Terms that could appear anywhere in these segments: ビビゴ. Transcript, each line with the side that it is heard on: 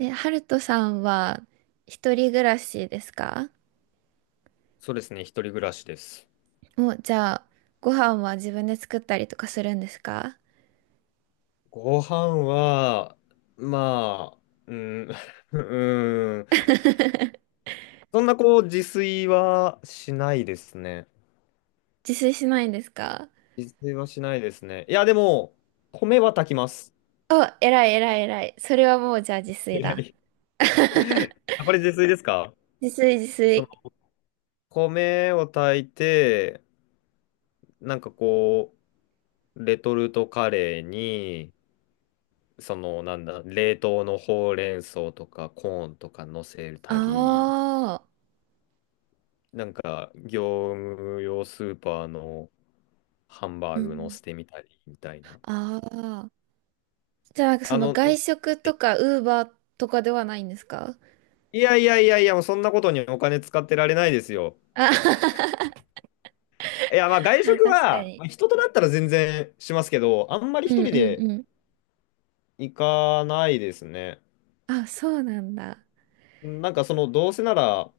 right: え、ハルトさんは一人暮らしですか？
left: そうですね、一人暮らしです。
right: もう、じゃあ、ご飯は自分で作ったりとかするんですか？
left: ご飯は、まあ、うん、うん、そんなこう、自炊はしないですね。
right: 自炊しないんですか？
left: 自炊はしないですね。いや、でも、米は炊きます。
right: あ、偉い偉い偉い。それはもう、じゃあ自 炊
left: えら
right: だ。
left: い。 やっぱり自炊ですか？
right: 自炊自
left: その、
right: 炊。
left: 米を炊いて、なんかこレトルトカレーに、その、なんだ、冷凍のほうれん草とかコーンとか乗せ
right: あ
left: たり、
right: あ、
left: なんか、業務用スーパーのハンバ
right: う
left: ーグ乗
right: ん。
left: せてみたりみたいな。
right: ああ。じゃあ、なんかそ
left: あ
right: の
left: の、
right: 外食とか、ウーバーとかではないんですか？
left: いやいやいやいや、もうそんなことにお金使ってられないですよ。
right: あ
left: いや、まあ 外
right: まあ、
left: 食
right: 確か
left: は、
right: に。
left: まあ人となったら全然しますけど、あんまり
right: う
left: 一
right: ん
left: 人
right: うん
left: で
right: うん。
left: 行かないですね。
right: あ、そうなんだ。
left: なんかその、どうせなら、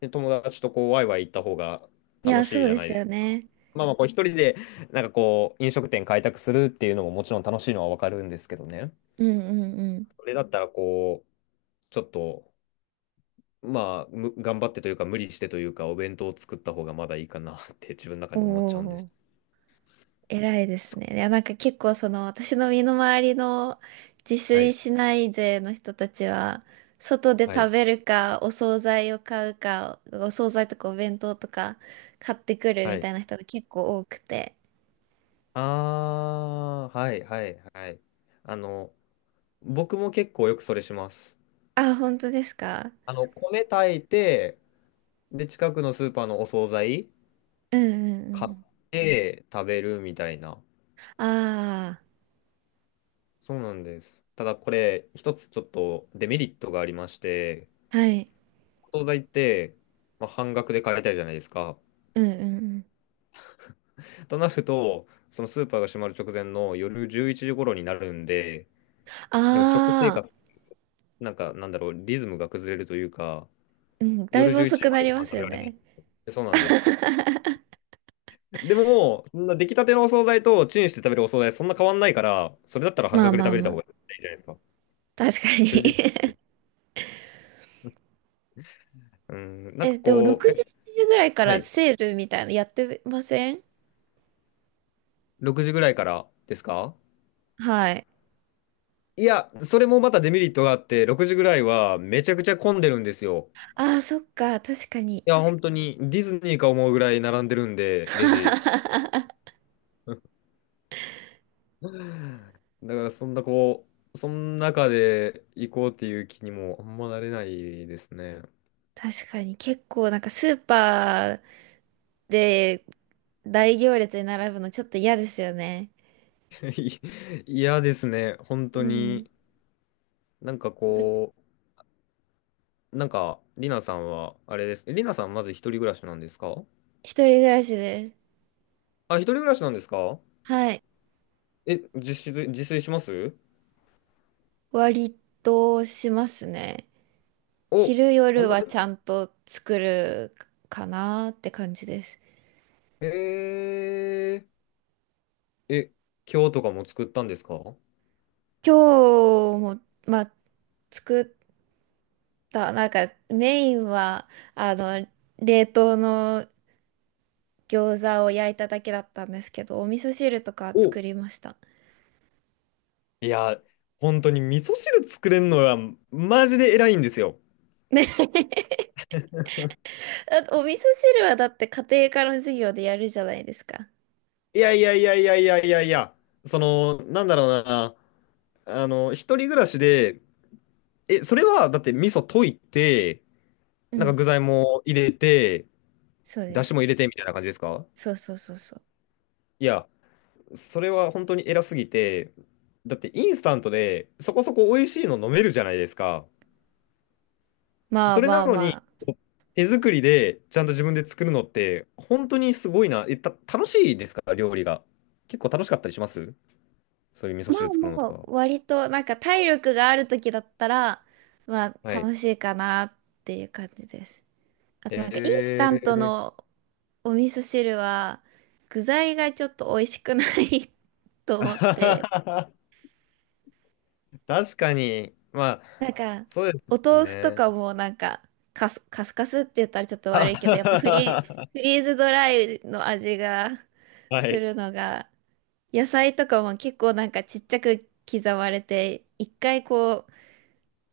left: ね、友達とワイワイ行った方が
right: い
left: 楽
right: や、
left: し
right: そ
left: い
right: う
left: じゃ
right: で
left: ない
right: す
left: です
right: よ
left: か。
right: ね。
left: まあまあ、こう一人で、飲食店開拓するっていうのももちろん楽しいのはわかるんですけどね。
right: うんうんうん。
left: それだったらちょっと、まあ、頑張ってというか、無理してというか、お弁当を作った方がまだいいかなって 自分の中
right: お
left: で思っちゃうんです。
right: お。偉いで
left: つ
right: すね。いや、なんか結構その私の身の回りの自
left: は
right: 炊
left: い、
right: しない勢の人たちは、外で
left: は
right: 食
left: い、
right: べるか、お惣菜を買うか、お惣菜とかお弁当とか買ってくる
left: は
right: みた
left: い。
right: いな人が結構多くて。
left: あー、はい、はい、はい。あの、僕も結構よくそれします。
right: あ、本当ですか？
left: 米炊いて、で、近くのスーパーのお惣菜
right: うんうんう
left: 買っ
right: ん。
left: て食べるみたいな。
right: あ
left: そうなんです。ただこれ、一つちょっとデメリットがありまして、
right: あ、はい。
left: お惣菜って、まあ、半額で買えたいじゃないですか。
right: うんうんうん。
left: となると、そのスーパーが閉まる直前の夜11時頃になるんで、なんか食生
right: ああ、
left: 活、なんかなんだろう、リズムが崩れるというか、
right: うん、だい
left: 夜
right: ぶ
left: 11
right: 遅
left: 時
right: く
left: ま
right: な
left: で
right: り
left: ご
right: ま
left: 飯
right: す
left: 食べ
right: よ
left: られない。
right: ね。
left: そうなんです。でも、そんな出来たてのお惣菜とチンして食べるお惣菜、そんな変わんないから、それだったら半
right: まあ
left: 額で
right: ま
left: 食
right: あ
left: べれ
right: ま
left: た方
right: あ。
left: がいいじゃないですか。
right: 確か
left: というで、
right: に。
left: うん、
right: え、でも6時、しちじぐらいか
left: は
right: ら
left: い、
right: セールみたいなのやってません？
left: 6時ぐらいからですか？
right: はい。
left: いや、それもまたデメリットがあって、6時ぐらいはめちゃくちゃ混んでるんですよ。
right: ああ、そっか、確かに。
left: いや、本当にディズニーか思うぐらい並んでるんで、レジ。だからそんなこう、その中で行こうっていう気にもあんまなれないですね。
right: 確かに、結構なんかスーパーで大行列に並ぶのちょっと嫌ですよね。
left: い嫌ですね、本
right: う
left: 当
right: ん。
left: に。なんか
right: 私、
left: こなんか、りなさんは、あれです。りなさんまず一人暮らしなんですか？
right: 一人暮らしです。
left: あ、一人暮らしなんですか？
right: はい。
left: え、自炊します？
right: 割としますね。
left: お、
right: 昼
left: 本
right: 夜
left: 当
right: は
left: です
right: ちゃ
left: か？
right: んと作るかなって感じです。
left: えー、え、今日とかも作ったんですか？
right: 今日も、まあ、作っだ、なんかメインは、あの、冷凍の餃子を焼いただけだったんですけど、お味噌汁とか
left: お、
right: 作りました。
left: いや、本当に味噌汁作れるのはマジで偉いんですよ。
right: ね だって お味噌汁はだって家庭科の授業でやるじゃないですか。
left: いやいやいやいやいやいやいや、その、なんだろうな、あの、一人暮らしで、それは、だって味噌溶いて、
right: う
left: なんか
right: ん、
left: 具材も入れて、
right: そうで
left: だしも
right: す。
left: 入れてみたいな感じですか？
right: そうそうそうそう。
left: いや、それは本当に偉すぎて、だってインスタントでそこそこ美味しいの飲めるじゃないですか。
right: まあ
left: それ
right: ま
left: な
right: あ
left: の
right: ま
left: に、
right: あ。
left: こう手作りでちゃんと自分で作るのって、本当にすごいな。楽しいですか料理が。結構楽しかったりします？そういう味噌
right: ま
left: 汁
right: あ
left: 作るのと
right: まあ、
left: か。
right: 割となんか体力がある時だったら、ま
left: は
right: あ
left: い。
right: 楽しいかなっていう感じです。あとなんかインスタント
left: ええ、
right: のお味噌汁は具材がちょっと美味しくない と
left: あ
right: 思っ
left: は
right: て、
left: はは。 確かに。まあ、
right: なんか
left: そうです
right: お
left: もん
right: 豆腐と
left: ね。
right: かもなんかカスカスって言ったらちょっと
left: あ
right: 悪いけど、
left: は
right: やっぱフ
left: は
right: リーズドライの味が
left: はは、
right: す
left: い。
right: るのが、野菜とかも結構なんかちっちゃく刻まれて、一回こう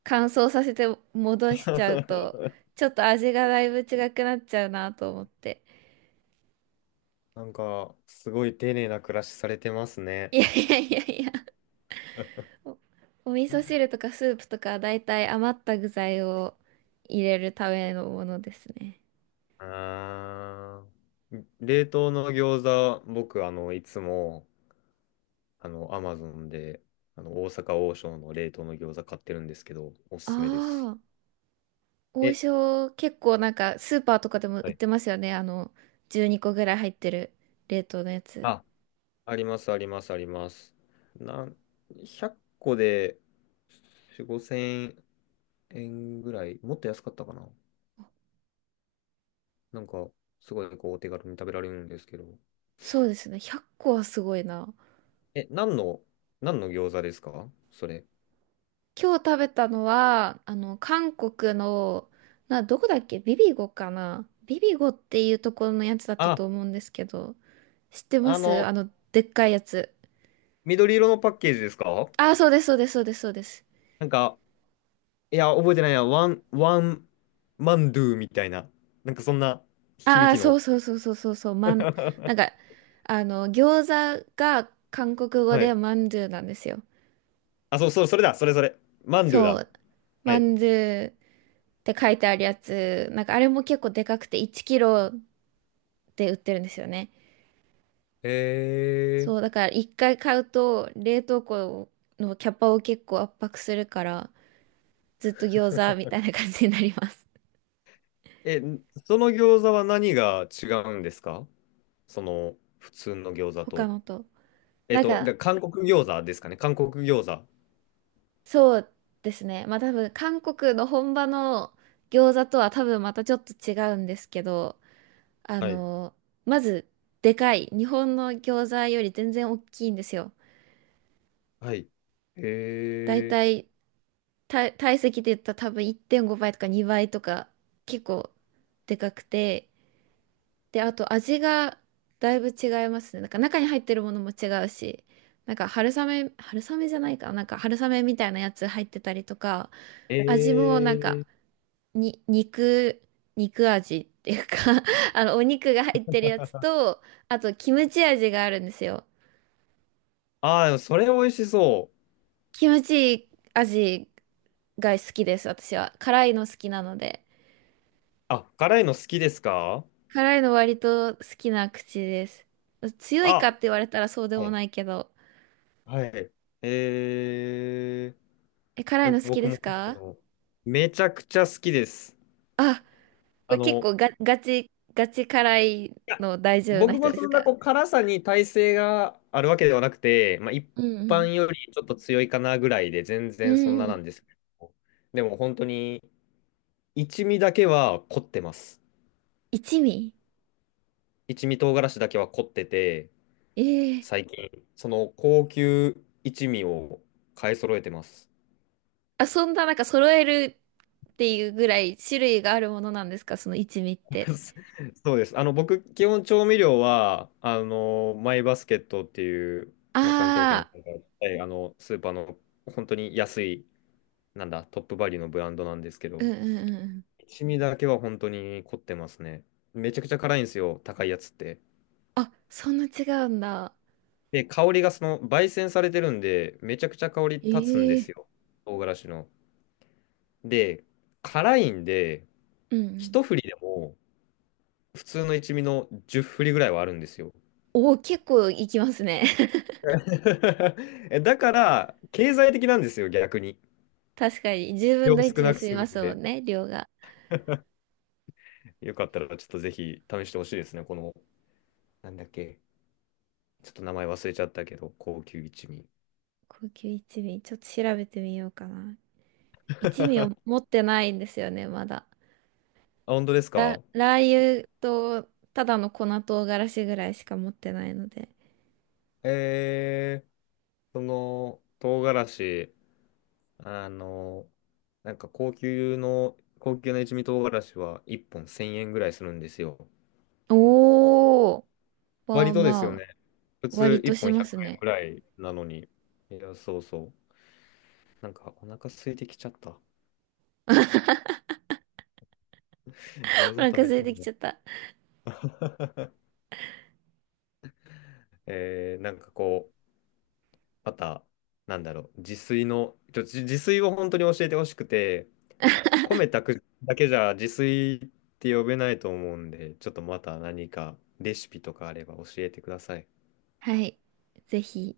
right: 乾燥させて戻しちゃうと、ちょっと味がだいぶ違くなっちゃうなと思って。
left: なんか、すごい丁寧な暮らしされてますね。
right: いやいやいやいや、お、お味噌汁とかスープとかだいたい余った具材を入れるためのものですね。
left: あー、冷凍の餃子、僕、いつも、アマゾンで、大阪王将の冷凍の餃子買ってるんですけど、お
right: あ
left: すすめです。
right: あ、王
left: え、
right: 将結構なんかスーパーとかでも売
left: は
right: っ
left: い。
right: てますよね。あの、12個ぐらい入ってる冷凍のやつ。
left: ああります、あります、あります。なん、100個で4、5000円ぐらい、もっと安かったかな。なんか、すごいお手軽に食べられるんですけど。
right: そうですね。100個はすごいな。
left: え、何の餃子ですかそれ？
right: 今日食べたのは、あの、韓国の、どこだっけビビゴかなビビゴっていうところのやつだったと
left: あ、
right: 思うんですけど、知ってま
left: あ
right: す？あ
left: の、
right: の、でっかいやつ。
left: 緑色のパッケージですか？
right: ああ、そうです、そうです、そうです、そうです。
left: なんか、いや、覚えてないや、ワン、ワン、マンドゥみたいな、なんかそんな響
right: ああ、
left: き
right: そ
left: の。
right: うそうそうそうそうそう、なん か、あの、餃子が韓国語
left: は
right: で
left: い。
right: まんじゅうなんですよ。
left: あ、そう、そう、それだ、それ、それ。マンドゥ
right: そ
left: だ。
right: う、
left: は
right: ま
left: い。
right: んじゅうって書いてあるやつ、なんかあれも結構でかくて1キロで売ってるんですよね。
left: へ
right: そう、だ
left: え。
right: から一回買うと冷凍庫のキャパを結構圧迫するから、ずっと餃子みたいな感じになります。
left: え、その餃子は何が違うんですかその普通の餃子
right: 他
left: と？
right: のと。なん
left: で、
right: か、
left: 韓国餃子ですかね？韓国餃子。
right: そうですね。まあ多分韓国の本場の餃子とは多分またちょっと違うんですけど、あ
left: はい。
right: の、まずでかい。日本の餃子より全然大きいんですよ。
left: はい。
right: だい
left: へ
right: たい体積で言ったら多分1.5倍とか2倍とか結構でかくて。で、あと味がだいぶ違いますね。なんか中に入ってるものも違うし、なんか春雨、春雨じゃないかな。なんか春雨みたいなやつ入ってたりとか、
left: え。
right: 味もなん
left: え
right: か
left: ー。
right: に、肉、肉味っていうか あの、お肉が入ってるやつと、あと、キムチ味があるんですよ。
left: ああ、でもそれ美味しそう。
right: キムチ味が好きです、私は。辛いの好きなので。
left: あ、辛いの好きですか？
right: 辛いの割と好きな口です。強いか
left: あ、
right: って言われたらそうで
left: は
right: も
left: い。
right: ないけど。
left: はい。え
right: え、辛いの好き
left: 僕
right: で
left: も
right: す
left: 辛い
right: か？
left: のめちゃくちゃ好きです。
right: あ、こ
left: あ
right: れ結
left: の、
right: 構ガチ辛い
left: や
right: の大丈夫な
left: 僕
right: 人
left: も
right: です
left: そん
right: か？
left: な辛さに耐性があるわけではなくて、まあ、一
right: うんうん。
left: 般よりちょっと強いかなぐらいで全
right: う
left: 然そん
right: ん
left: な
right: う
left: な
right: ん。
left: んですけど、でも本当に一味だけは凝ってます。
right: 一味。
left: 一味唐辛子だけは凝ってて、
right: ええ。
left: 最近その高級一味を買い揃えてます。
right: あ、そんななんか揃えるっていうぐらい種類があるものなんですかその一味って？
left: そうです。僕基本調味料はマイバスケットっていう、まあ、関東圏の、
right: ああ、
left: スーパーの本当に安いなんだ、トップバリューのブランドなんですけど、
right: うんうんうん。
left: 一味だけは本当に凝ってますね。めちゃくちゃ辛いんですよ、高いやつって。
right: あ、そんな違うんだ。
left: で、香りが焙煎されてるんで、めちゃくちゃ香り立つんで
right: え
left: す
right: え。
left: よ、唐辛子の。で、辛いんで、
right: うんうん。
left: 一振りでも、普通の一味の10振りぐらいはあるんですよ。
right: おお、結構いきますね。
left: だから、経済的なんですよ、逆に。
right: 確かに。10分
left: 量
right: の
left: 少
right: 1で
left: なく
right: 済み
left: 済
right: ま
left: むん
right: すもん
left: で。
right: ね、量が。
left: よかったら、ちょっとぜひ試してほしいですね、この、なんだっけ、ちょっと名前忘れちゃったけど、高級一味。
right: 高級一味、ちょっと調べてみようかな。一味を持ってないんですよね、まだ。
left: あ、本当ですか？
right: ラー油と、ただの粉唐辛子ぐらいしか持ってないので。
left: えー、唐辛子、あの、なんか高級な一味唐辛子は1本1000円ぐらいするんですよ。
right: おー、ま
left: 割
right: あ
left: とですよ
right: ま
left: ね。
right: あ、
left: 普通
right: 割
left: 1
right: とし
left: 本
right: ま
left: 100
right: す
left: 円
right: ね。
left: ぐらいなのに。いや、そうそう。なんかお腹空いてきちゃった。餃 子
right: お
left: 食
right: 腹
left: べ
right: 空
left: た
right: い
left: い
right: てき
left: な。
right: ちゃった。
left: えー、また、なんだろう、自炊の、ちょ、自自炊を本当に教えてほしくて、米炊くだけじゃ自炊って呼べないと思うんで、ちょっとまた何かレシピとかあれば教えてください。
right: はい。ぜひ。